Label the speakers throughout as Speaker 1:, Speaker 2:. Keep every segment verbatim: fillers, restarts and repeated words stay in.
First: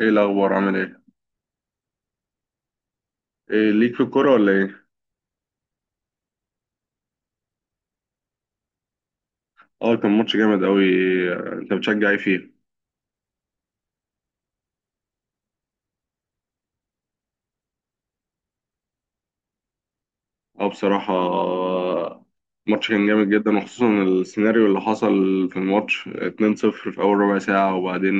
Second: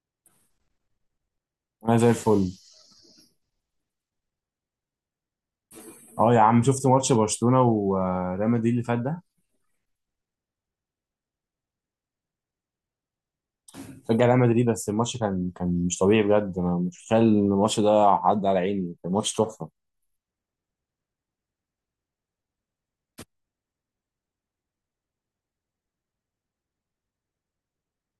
Speaker 1: ايه الاخبار، عامل ايه؟
Speaker 2: انا زي الفل.
Speaker 1: إيه ليك في الكوره ولا ايه؟
Speaker 2: اه يا عم، شفت ماتش برشلونه وريال مدريد اللي فات ده؟
Speaker 1: اه، كان ماتش جامد قوي. انت بتشجع ايه فيه؟
Speaker 2: رجع ريال مدريد، بس الماتش كان كان مش طبيعي بجد. انا مش متخيل ان الماتش ده عدى على عيني، كان ماتش تحفه.
Speaker 1: اه بصراحه، آه، الماتش كان جامد جدا، وخصوصا السيناريو اللي حصل في الماتش اتنين صفر في اول ربع ساعه. وبعدين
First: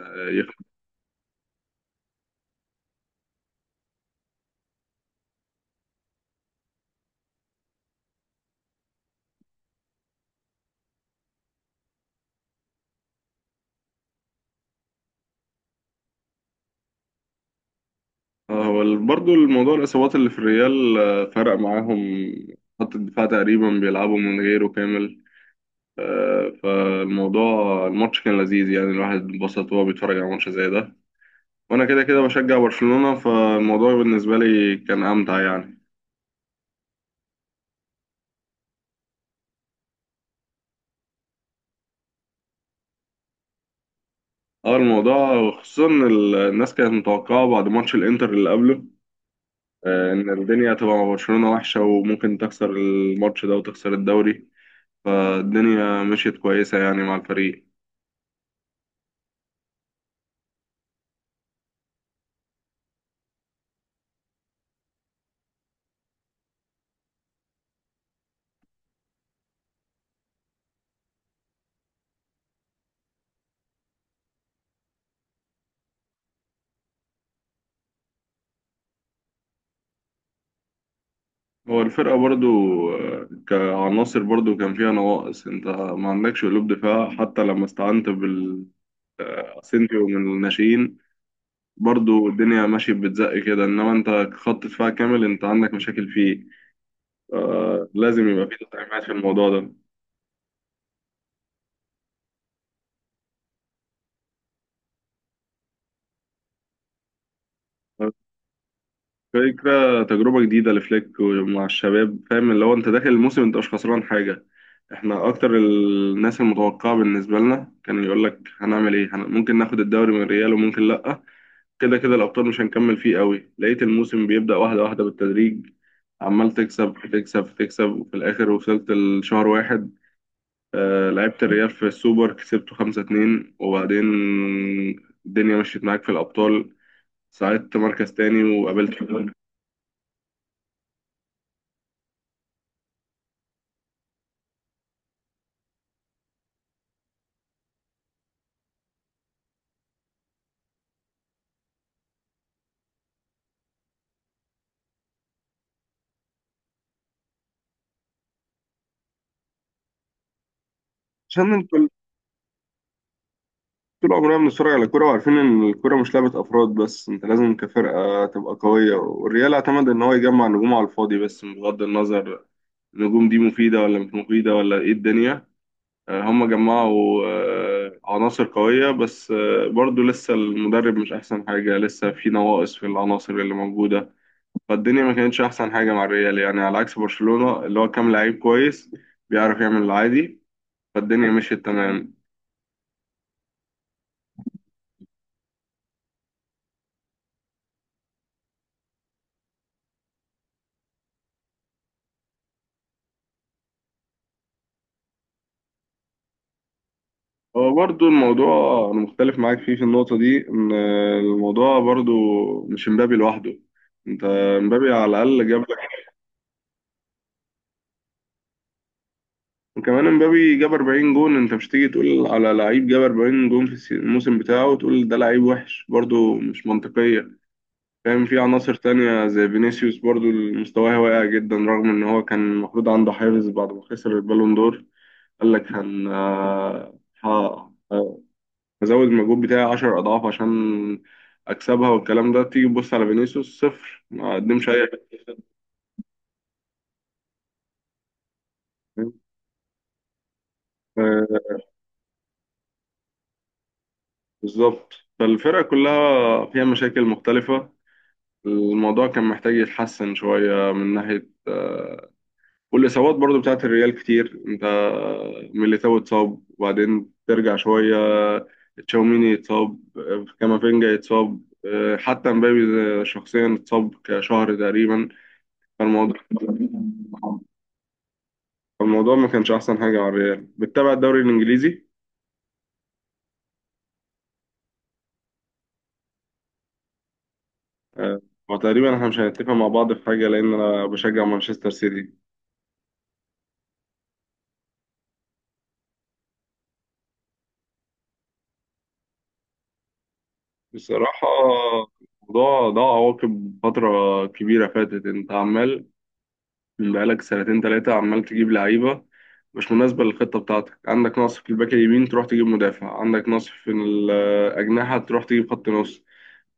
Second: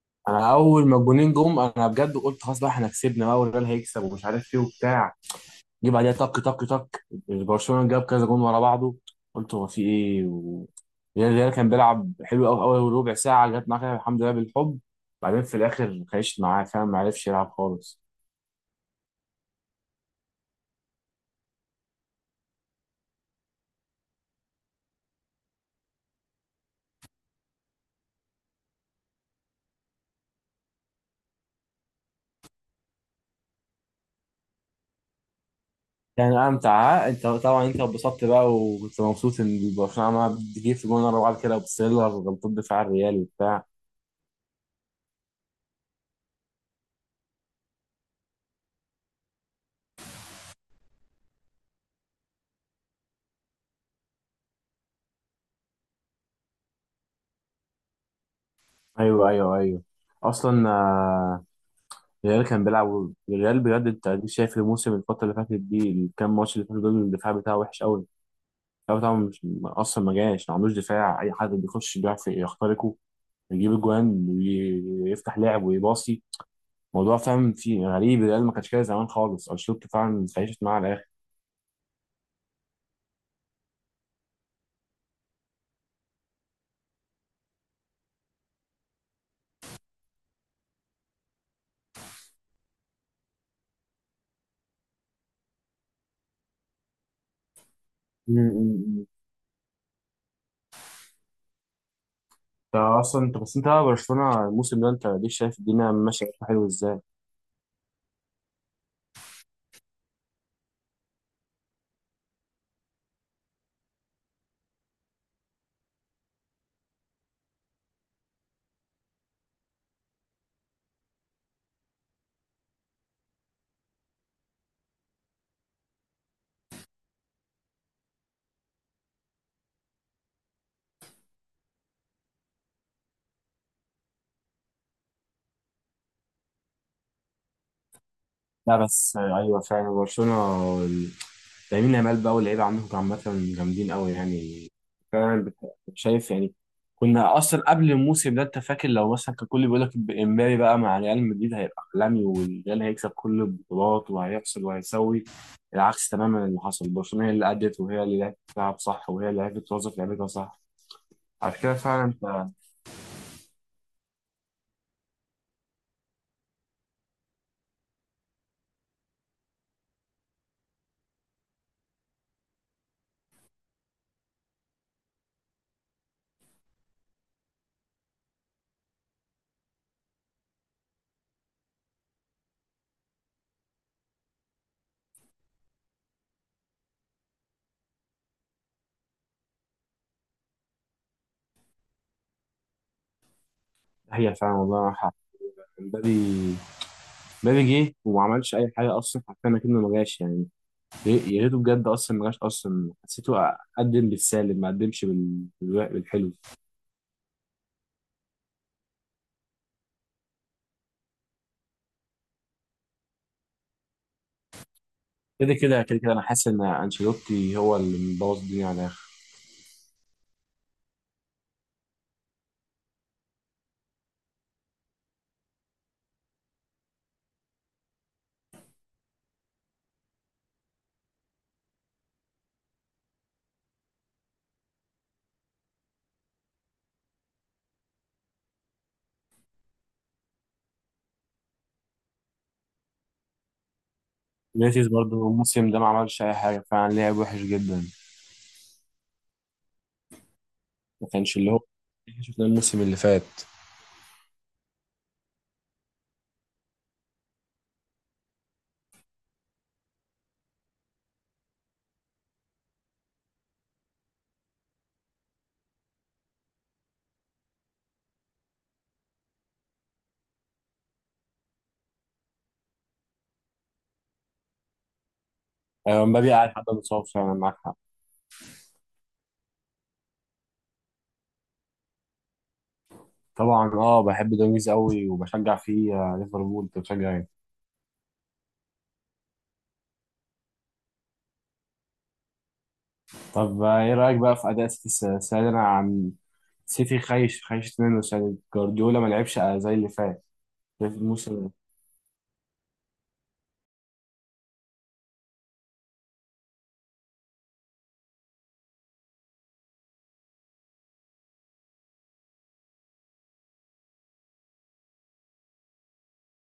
Speaker 1: آه، يخ...
Speaker 2: انا اول ما الجونين جم انا بجد قلت خلاص بقى احنا كسبنا بقى، والريال هيكسب ومش عارف ايه وبتاع. جه بعديها طك طك طك، برشلونه جاب كذا جون ورا بعضه. قلت هو في ايه و... الريال الريال كان بيلعب حلو قوي اول ربع ساعه، جت معاه كده الحمد لله بالحب. بعدين في الاخر خيشت معاه، فاهم، ما عرفش يلعب خالص.
Speaker 1: آه، هو برضه الموضوع الاصابات اللي في الريال، آه، فرق معاهم. خط الدفاع تقريبا بيلعبوا من غيره كامل. آه، فالموضوع الماتش كان لذيذ، يعني الواحد اتبسط وهو بيتفرج على ماتش زي ده. وانا كده كده بشجع برشلونة، فالموضوع بالنسبة لي كان امتع يعني.
Speaker 2: كان امتع. ها؟ انت طبعا انت اتبسطت بقى وكنت مبسوط ان برشلونه عماله بتجيب في جون ورا بعض كده وبتسيلر غلطات دفاع الريال وبتاع.
Speaker 1: اه، الموضوع خصوصا إن ال- الناس كانت متوقعة بعد ماتش الانتر اللي قبله، آه، ان الدنيا هتبقى مع برشلونة وحشة، وممكن تخسر الماتش ده وتخسر الدوري. فالدنيا مشيت كويسة يعني مع الفريق.
Speaker 2: ايوه ايوه ايوه، اصلا آه، الريال كان بيلعب، الريال بجد انت أديك شايف الموسم، الفتره اللي فاتت دي الكام ماتش اللي فاتوا دول الدفاع بتاعه وحش قوي. الدفاع بتاعه مش اصلا، ما جاش، ما عندوش دفاع، اي حد بيخش بيعرف يخترقه، يجيب اجوان ويفتح لعب ويباصي. موضوع فاهم في غريب، الريال ما كانش كده زمان خالص، انشيلوتي فعلا اتعيشت معاه على
Speaker 1: هو الفرقة برضو آه، كعناصر برضو كان فيها نواقص. انت ما عندكش قلوب دفاع، حتى لما استعنت بال آه، اسينسيو من الناشئين، برضو الدنيا ماشية بتزق كده. إنما أنت خط دفاع كامل، أنت عندك مشاكل فيه. آه، لازم يبقى في تدعيمات
Speaker 2: الاخر.
Speaker 1: في الموضوع ده.
Speaker 2: انت اصلا انت بس انت بقى برشلونه الموسم ده، انت ليك شايف الدنيا ماشيه حلو ازاي.
Speaker 1: فكرة تجربة جديدة لفليك ومع الشباب، فاهم؟ اللي هو أنت داخل الموسم أنت مش خسران حاجة. إحنا أكتر الناس المتوقعة، بالنسبة لنا كان يقول لك هنعمل إيه، هن... ممكن ناخد الدوري من ريال وممكن لأ. كده كده الأبطال مش هنكمل فيه قوي. لقيت الموسم بيبدأ واحدة واحدة بالتدريج، عمال تكسب تكسب تكسب، وفي الآخر وصلت لشهر واحد. آه، لعبت الريال في السوبر كسبته خمسة اتنين، وبعدين الدنيا مشيت معاك في الأبطال، ساعدت مركز تاني
Speaker 2: لا
Speaker 1: وقابلت
Speaker 2: بس
Speaker 1: حلول.
Speaker 2: آه، ايوه فعلا برشلونه ال- لامين يامال بقى واللعيبه عندكم عامه جامدين قوي يعني. فعلا بت- شايف يعني. كنا اصلا قبل الموسم ده انت فاكر، لو مثلا كان كل بيقول لك امبابي بقى مع ريال مدريد هيبقى عالمي والريال هيكسب كل البطولات وهيحصل وهيسوي. العكس تماما اللي حصل، برشلونه هي اللي ادت وهي اللي لعبت تلعب صح وهي اللي عرفت توظف لعبتها صح.
Speaker 1: عشان
Speaker 2: على
Speaker 1: انت
Speaker 2: كده فعلا انت.
Speaker 1: طول عمرنا بنتفرج على الكورة، وعارفين إن الكورة مش لعبة أفراد بس. أنت لازم كفرقة تبقى قوية، والريال اعتمد إن هو يجمع نجوم على الفاضي، بس بغض النظر النجوم دي مفيدة ولا مش مفيدة ولا إيه الدنيا. آه، هم جمعوا آه، عناصر قوية، بس آه، برضو لسه المدرب مش أحسن حاجة، لسه في نواقص في العناصر اللي موجودة. فالدنيا ما كانتش احسن حاجه مع الريال يعني، على عكس برشلونه اللي هو كام لعيب كويس بيعرف يعمل العادي. فالدنيا مشيت تمام.
Speaker 2: هي فعلا والله معاك حق. امبابي، مبابي جه وما عملش اي حاجه اصلا، حرفيا اكنه ما جاش يعني. يا ريته بجد اصلا ما جاش، اصلا حسيته قدم بالسالب، ما قدمش بال- بالو- بالحلو.
Speaker 1: هو برضو الموضوع، انا مختلف معاك فيه في النقطه دي. ان الموضوع برضو مش مبابي لوحده، انت مبابي على الاقل
Speaker 2: كده
Speaker 1: جاب لك.
Speaker 2: كده كده كده انا حاسس ان انشيلوتي هو اللي مبوظ الدنيا على الاخر.
Speaker 1: وكمان مبابي جاب اربعين جون، انت مش تيجي تقول على لعيب جاب اربعين جون في السي- الموسم بتاعه وتقول ده لعيب وحش، برضو مش منطقيه. فاهم؟ في عناصر تانية زي فينيسيوس برضو مستواه واقع جدا، رغم ان هو كان المفروض عنده حافز بعد ما خسر البالون دور. قال لك هن آه، ه- آه، هزود المجهود بتاعي عشر اضعاف عشان اكسبها. والكلام ده تيجي تبص على فينيسيوس صفر، ما قدمش اي
Speaker 2: ماتيز برضه
Speaker 1: حاجة.
Speaker 2: الموسم ده ما عملش اي حاجه، فعلا لعب وحش جدا. ما كانش اللي
Speaker 1: آه،
Speaker 2: هو اللي شفناه الموسم اللي فات.
Speaker 1: بالظبط. فالفرقة كلها فيها مشاكل مختلفة، الموضوع كان محتاج يتحسن شوية من ناحية. آه، والاصابات برضو بتاعت الريال كتير. انت ميليتاو اتصاب وبعدين ترجع شويه، تشاوميني اتصاب، كامافينجا اتصاب، اه، حتى مبابي شخصيا اتصاب كشهر تقريبا.
Speaker 2: آه،
Speaker 1: فالموضوع
Speaker 2: مبابي قاعد، حد متصاب فعلا، معاك حق.
Speaker 1: الموضوع ما كانش احسن حاجه على الريال. بتتابع الدوري الانجليزي؟
Speaker 2: طبعا اه، بحب دونجز قوي وبشجع فيه، آه، ليفربول أنت بتشجع؟
Speaker 1: آه، وتقريبا احنا مش هنتفق مع بعض في حاجه، لان انا بشجع مانشستر سيتي.
Speaker 2: طب آه، ايه رايك بقى في اداء سيتي الس- السنه دي؟ انا عن سيتي خايش، خايش منه السنه دي، جوارديولا ما لعبش زي اللي فات في
Speaker 1: بصراحه،
Speaker 2: الموسم ده.
Speaker 1: الموضوع ده عواقب فتره كبيره فاتت. انت عمال بقالك سنتين تلاتة، عمال تجيب لعيبة مش مناسبة للخطة بتاعتك. عندك نقص في الباك اليمين تروح تجيب مدافع، عندك نقص في الأجنحة تروح تجيب خط نص،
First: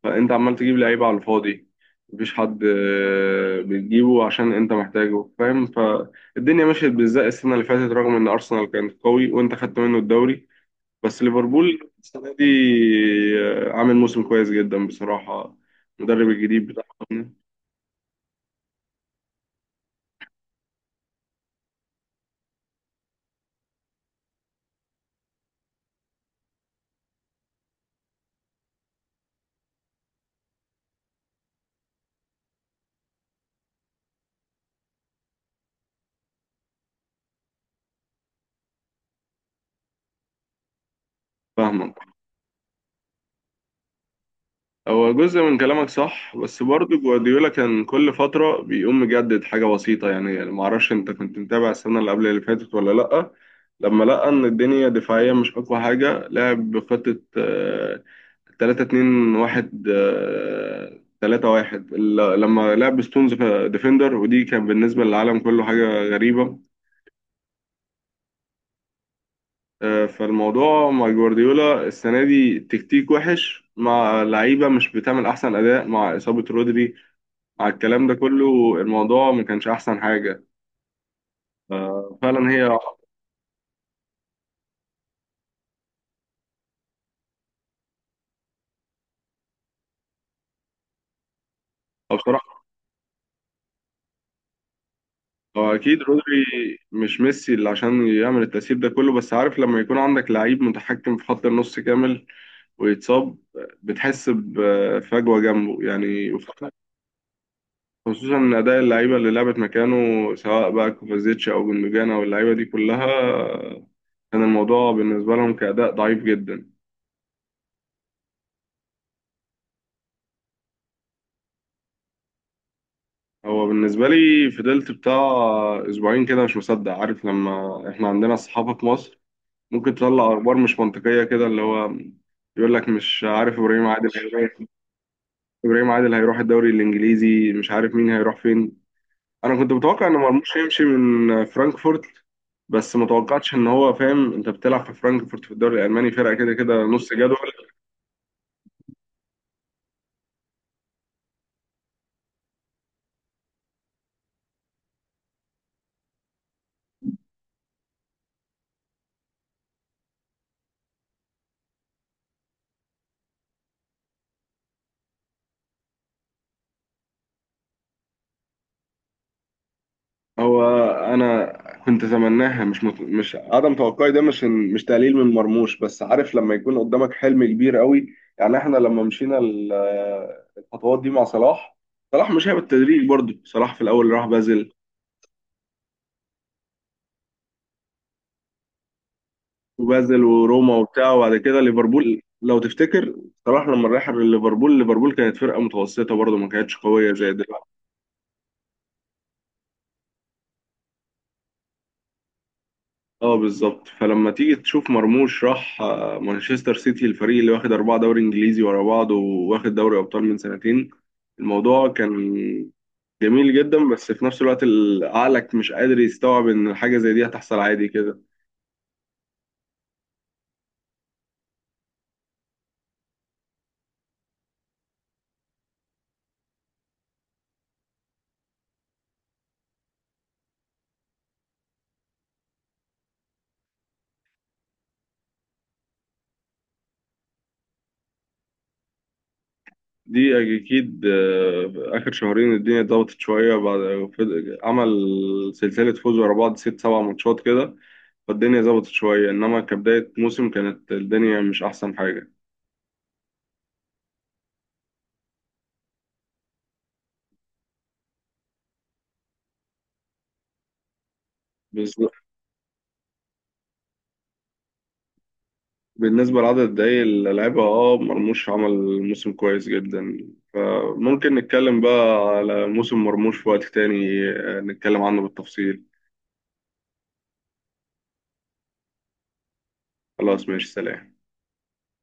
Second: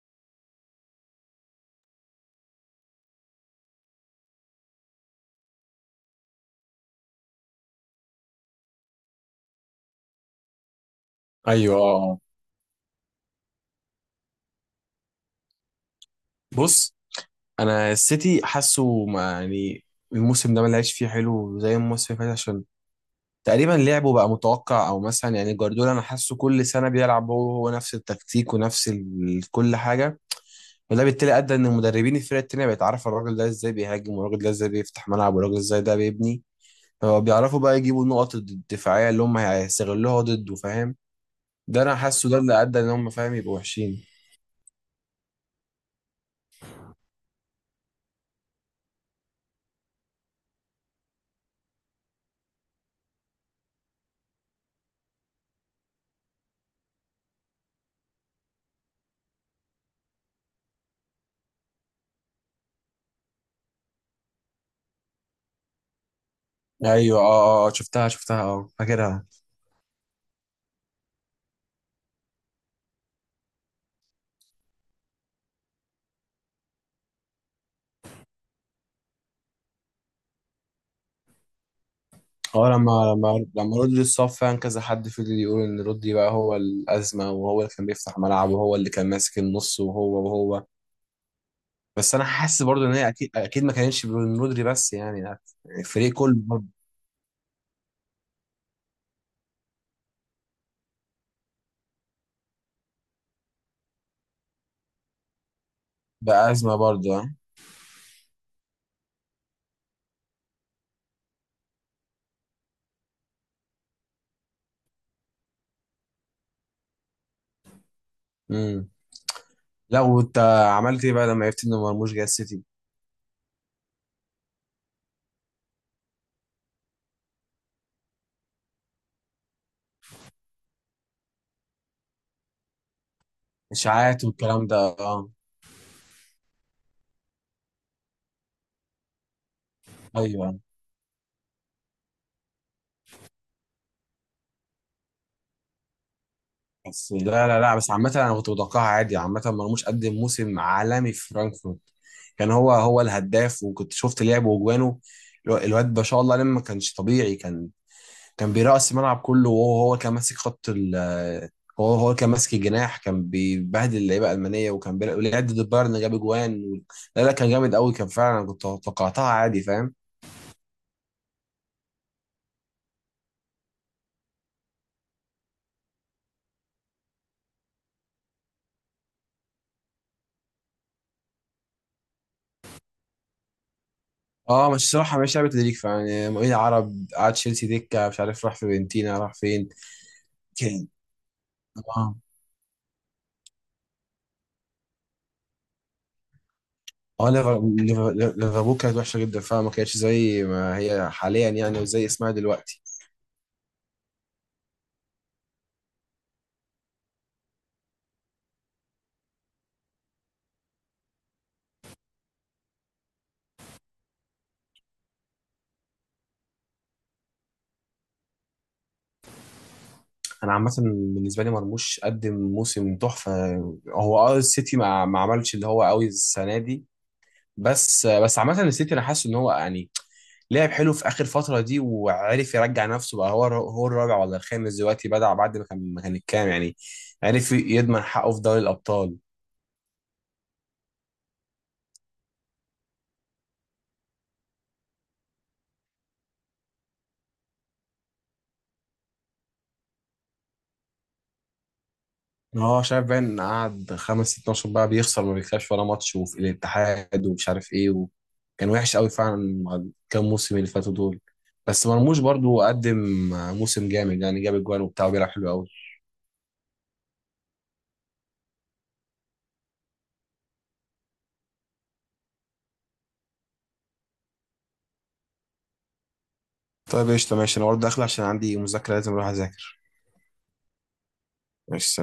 Speaker 1: فأنت عمال تجيب لعيبة على الفاضي. مفيش حد آه، بتجيبه عشان أنت محتاجه، فاهم؟ فالدنيا مشيت بالزق السنة اللي فاتت، رغم إن أرسنال كان قوي وأنت خدت منه الدوري. بس
Speaker 2: ايوه
Speaker 1: ليفربول
Speaker 2: اه آه.
Speaker 1: السنة دي آه، عامل موسم كويس جدا بصراحة، المدرب الجديد
Speaker 2: بص،
Speaker 1: بتاعهم.
Speaker 2: انا السيتي حاسه ما- يعني الموسم ده ما لعبش فيه حلو زي الموسم اللي فات عشان تقريبا لعبه بقى متوقع. او مثلا يعني جوارديولا انا حاسه كل سنه بيلعب هو هو نفس التكتيك ونفس ال- كل حاجه. وده بالتالي ادى ان المدربين الفرق التانيه بقت عارفه الراجل ده ازاي بيهاجم والراجل ده ازاي بيفتح ملعب والراجل ازاي ده بيبني. هو بيعرفوا بقى يجيبوا النقط الدفاعية اللي هم هيستغلوها ضده، فاهم. ده
Speaker 1: فاهمة؟
Speaker 2: انا حاسه ده اللي ادى ان هم فاهم يبقوا وحشين.
Speaker 1: هو جزء من كلامك صح، بس برضه جوارديولا كان كل فترة بيقوم مجدد حاجة بسيطة. يعني معرفش انت كنت متابع السنة اللي قبل اللي فاتت ولا لأ. لما لقى ان الدنيا دفاعيا مش اقوى حاجة، لعب بخطة آه، ثلاثة اتنين واحد، آه، ثلاثة واحد، ال- لما لعب ستونز ديفندر ودي كان بالنسبة للعالم كله حاجة غريبة.
Speaker 2: ايوه اه اه آه، شفتها شفتها اه، فاكرها.
Speaker 1: آه، فالموضوع مع جوارديولا السنة دي تكتيك وحش، مع لعيبة مش بتعمل أحسن أداء، مع إصابة رودري، على الكلام ده كله الموضوع ما كانش احسن حاجه. آه، فعلا
Speaker 2: اه،
Speaker 1: هي.
Speaker 2: لما لما لما رودري اتصاب فعلا كذا حد فضل يقول ان رودري بقى هو الازمه، وهو اللي كان بيفتح ملعب وهو اللي كان ماسك النص وهو وهو. بس
Speaker 1: أو
Speaker 2: انا حاسس
Speaker 1: بصراحه،
Speaker 2: برضه ان هي اكيد اكيد ما كانتش من رودري بس يعني يعني.
Speaker 1: هو اكيد
Speaker 2: الفريق كله
Speaker 1: رودري
Speaker 2: برضه
Speaker 1: مش ميسي اللي عشان يعمل التأثير ده كله، بس عارف لما يكون عندك لعيب متحكم في خط النص كامل ويتصاب، بتحس بفجوه جنبه يعني.
Speaker 2: بقى ازمه برضه اه.
Speaker 1: خصوصا ان اداء اللعيبه اللي لعبت مكانه، سواء بقى كوفازيتش او جندوجان او اللعيبه دي كلها، كان الموضوع بالنسبه لهم كأداء ضعيف جدا.
Speaker 2: امم، لا، وانت عملت ايه بقى لما عرفت ان مرموش جاي السيتي؟
Speaker 1: هو بالنسبة لي فضلت بتاع أسبوعين كده مش مصدق. عارف؟ لما إحنا عندنا الصحافة في مصر ممكن تطلع أخبار مش منطقية كده، اللي هو يقول لك مش عارف إبراهيم عادل
Speaker 2: اشاعات
Speaker 1: هيروح
Speaker 2: والكلام ده اه.
Speaker 1: إبراهيم عادل هيروح الدوري الإنجليزي، مش عارف مين هيروح فين. أنا كنت متوقع إن مرموش
Speaker 2: ايوه،
Speaker 1: يمشي من فرانكفورت، بس متوقعتش إن هو، فاهم؟ أنت بتلعب في فرانكفورت في الدوري الألماني، فرقة كده كده نص
Speaker 2: بس
Speaker 1: جدول.
Speaker 2: لا لا لا بس عامة انا كنت متوقعها عادي. عامة مرموش قدم موسم عالمي في فرانكفورت، كان هو هو الهداف وكنت شفت لعبه وجوانه. الو- الواد ما شاء الله لما ما كانش طبيعي، كان كان بيرقص الملعب كله، وهو هو كان ماسك خط ال هو هو كان ماسك الجناح، كان بيبهدل اللعيبة الألمانية وكان بيلعب، ولعب ضد البايرن جاب جوان و... لا لا، كان جامد قوي كان فعلا. أنا كنت توقعتها عادي، فاهم.
Speaker 1: هو انا كنت اتمناها، مش مت... مش عدم توقعي ده، مش مش تقليل من مرموش، بس عارف لما يكون قدامك حلم كبير قوي. يعني احنا لما مشينا ال- الخطوات دي مع صلاح، صلاح مش هي بالتدريج برضه. صلاح في الاول راح بازل،
Speaker 2: اه، مش صراحة مش لعبة تدريج فعلا، يعني مؤيد عرب قعد تشيلسي دكة، مش عارف راح فيورنتينا راح فين.
Speaker 1: وبازل وروما
Speaker 2: كان
Speaker 1: وبتاع، وبعد كده
Speaker 2: آه.
Speaker 1: ليفربول لو تفتكر. صلاح لما راح ليفربول، ليفربول كانت فرقه متوسطه برضه، ما كانتش قويه
Speaker 2: اه،
Speaker 1: زي
Speaker 2: ليفر-
Speaker 1: دلوقتي.
Speaker 2: ليفر- ليفربول كانت وحشه جدا فعلا، ما كانتش زي ما هي حاليا يعني وزي اسمها دلوقتي.
Speaker 1: اه بالظبط. فلما تيجي تشوف مرموش راح آه، مانشستر سيتي، الفريق اللي واخد أربعة دوري إنجليزي ورا بعض وواخد دوري أبطال من سنتين، الموضوع كان جميل جدا. بس في نفس الوقت ال- عقلك مش قادر يستوعب إن حاجة زي دي هتحصل عادي كده.
Speaker 2: انا عامه بالنسبه لي مرموش قدم موسم تحفه. هو اه السيتي ما, ما عملش اللي هو قوي السنه دي. بس بس عامه السيتي انا حاسس ان هو يعني لعب حلو في اخر فتره دي وعرف يرجع نفسه بقى، هو هو الرابع ولا الخامس دلوقتي بدع، بعد ما كان ما كان الكام يعني. عرف يضمن حقه في دوري الابطال.
Speaker 1: دي أكيد. آه، آخر شهرين الدنيا اتظبطت شوية بعد، فض- عمل سلسلة فوز ورا بعض ست سبع ماتشات كده. فالدنيا ظبطت شوية، إنما كبداية موسم كانت الدنيا مش أحسن حاجة.
Speaker 2: هو شايف باين قعد خمس ست ماتشات بقى بيخسر، ما بيكسبش ولا ماتش، وفي الاتحاد ومش عارف ايه و... كان وحش قوي فعلا مع الكام موسم اللي فاتوا دول. بس مرموش برضو قدم موسم جامد يعني، جاب اجوان وبتاع وبيلعب حلو قوي.
Speaker 1: بالنسبة لعدد الدقايق اللي لعبها، اه، مرموش عمل موسم كويس جدا. فممكن نتكلم بقى على موسم مرموش في وقت تاني، آه، نتكلم عنه بالتفصيل.
Speaker 2: طيب قشطة ماشي، انا برضه داخل عشان عندي مذاكرة لازم اروح اذاكر.
Speaker 1: خلاص، ماشي، سلام.
Speaker 2: ماشي.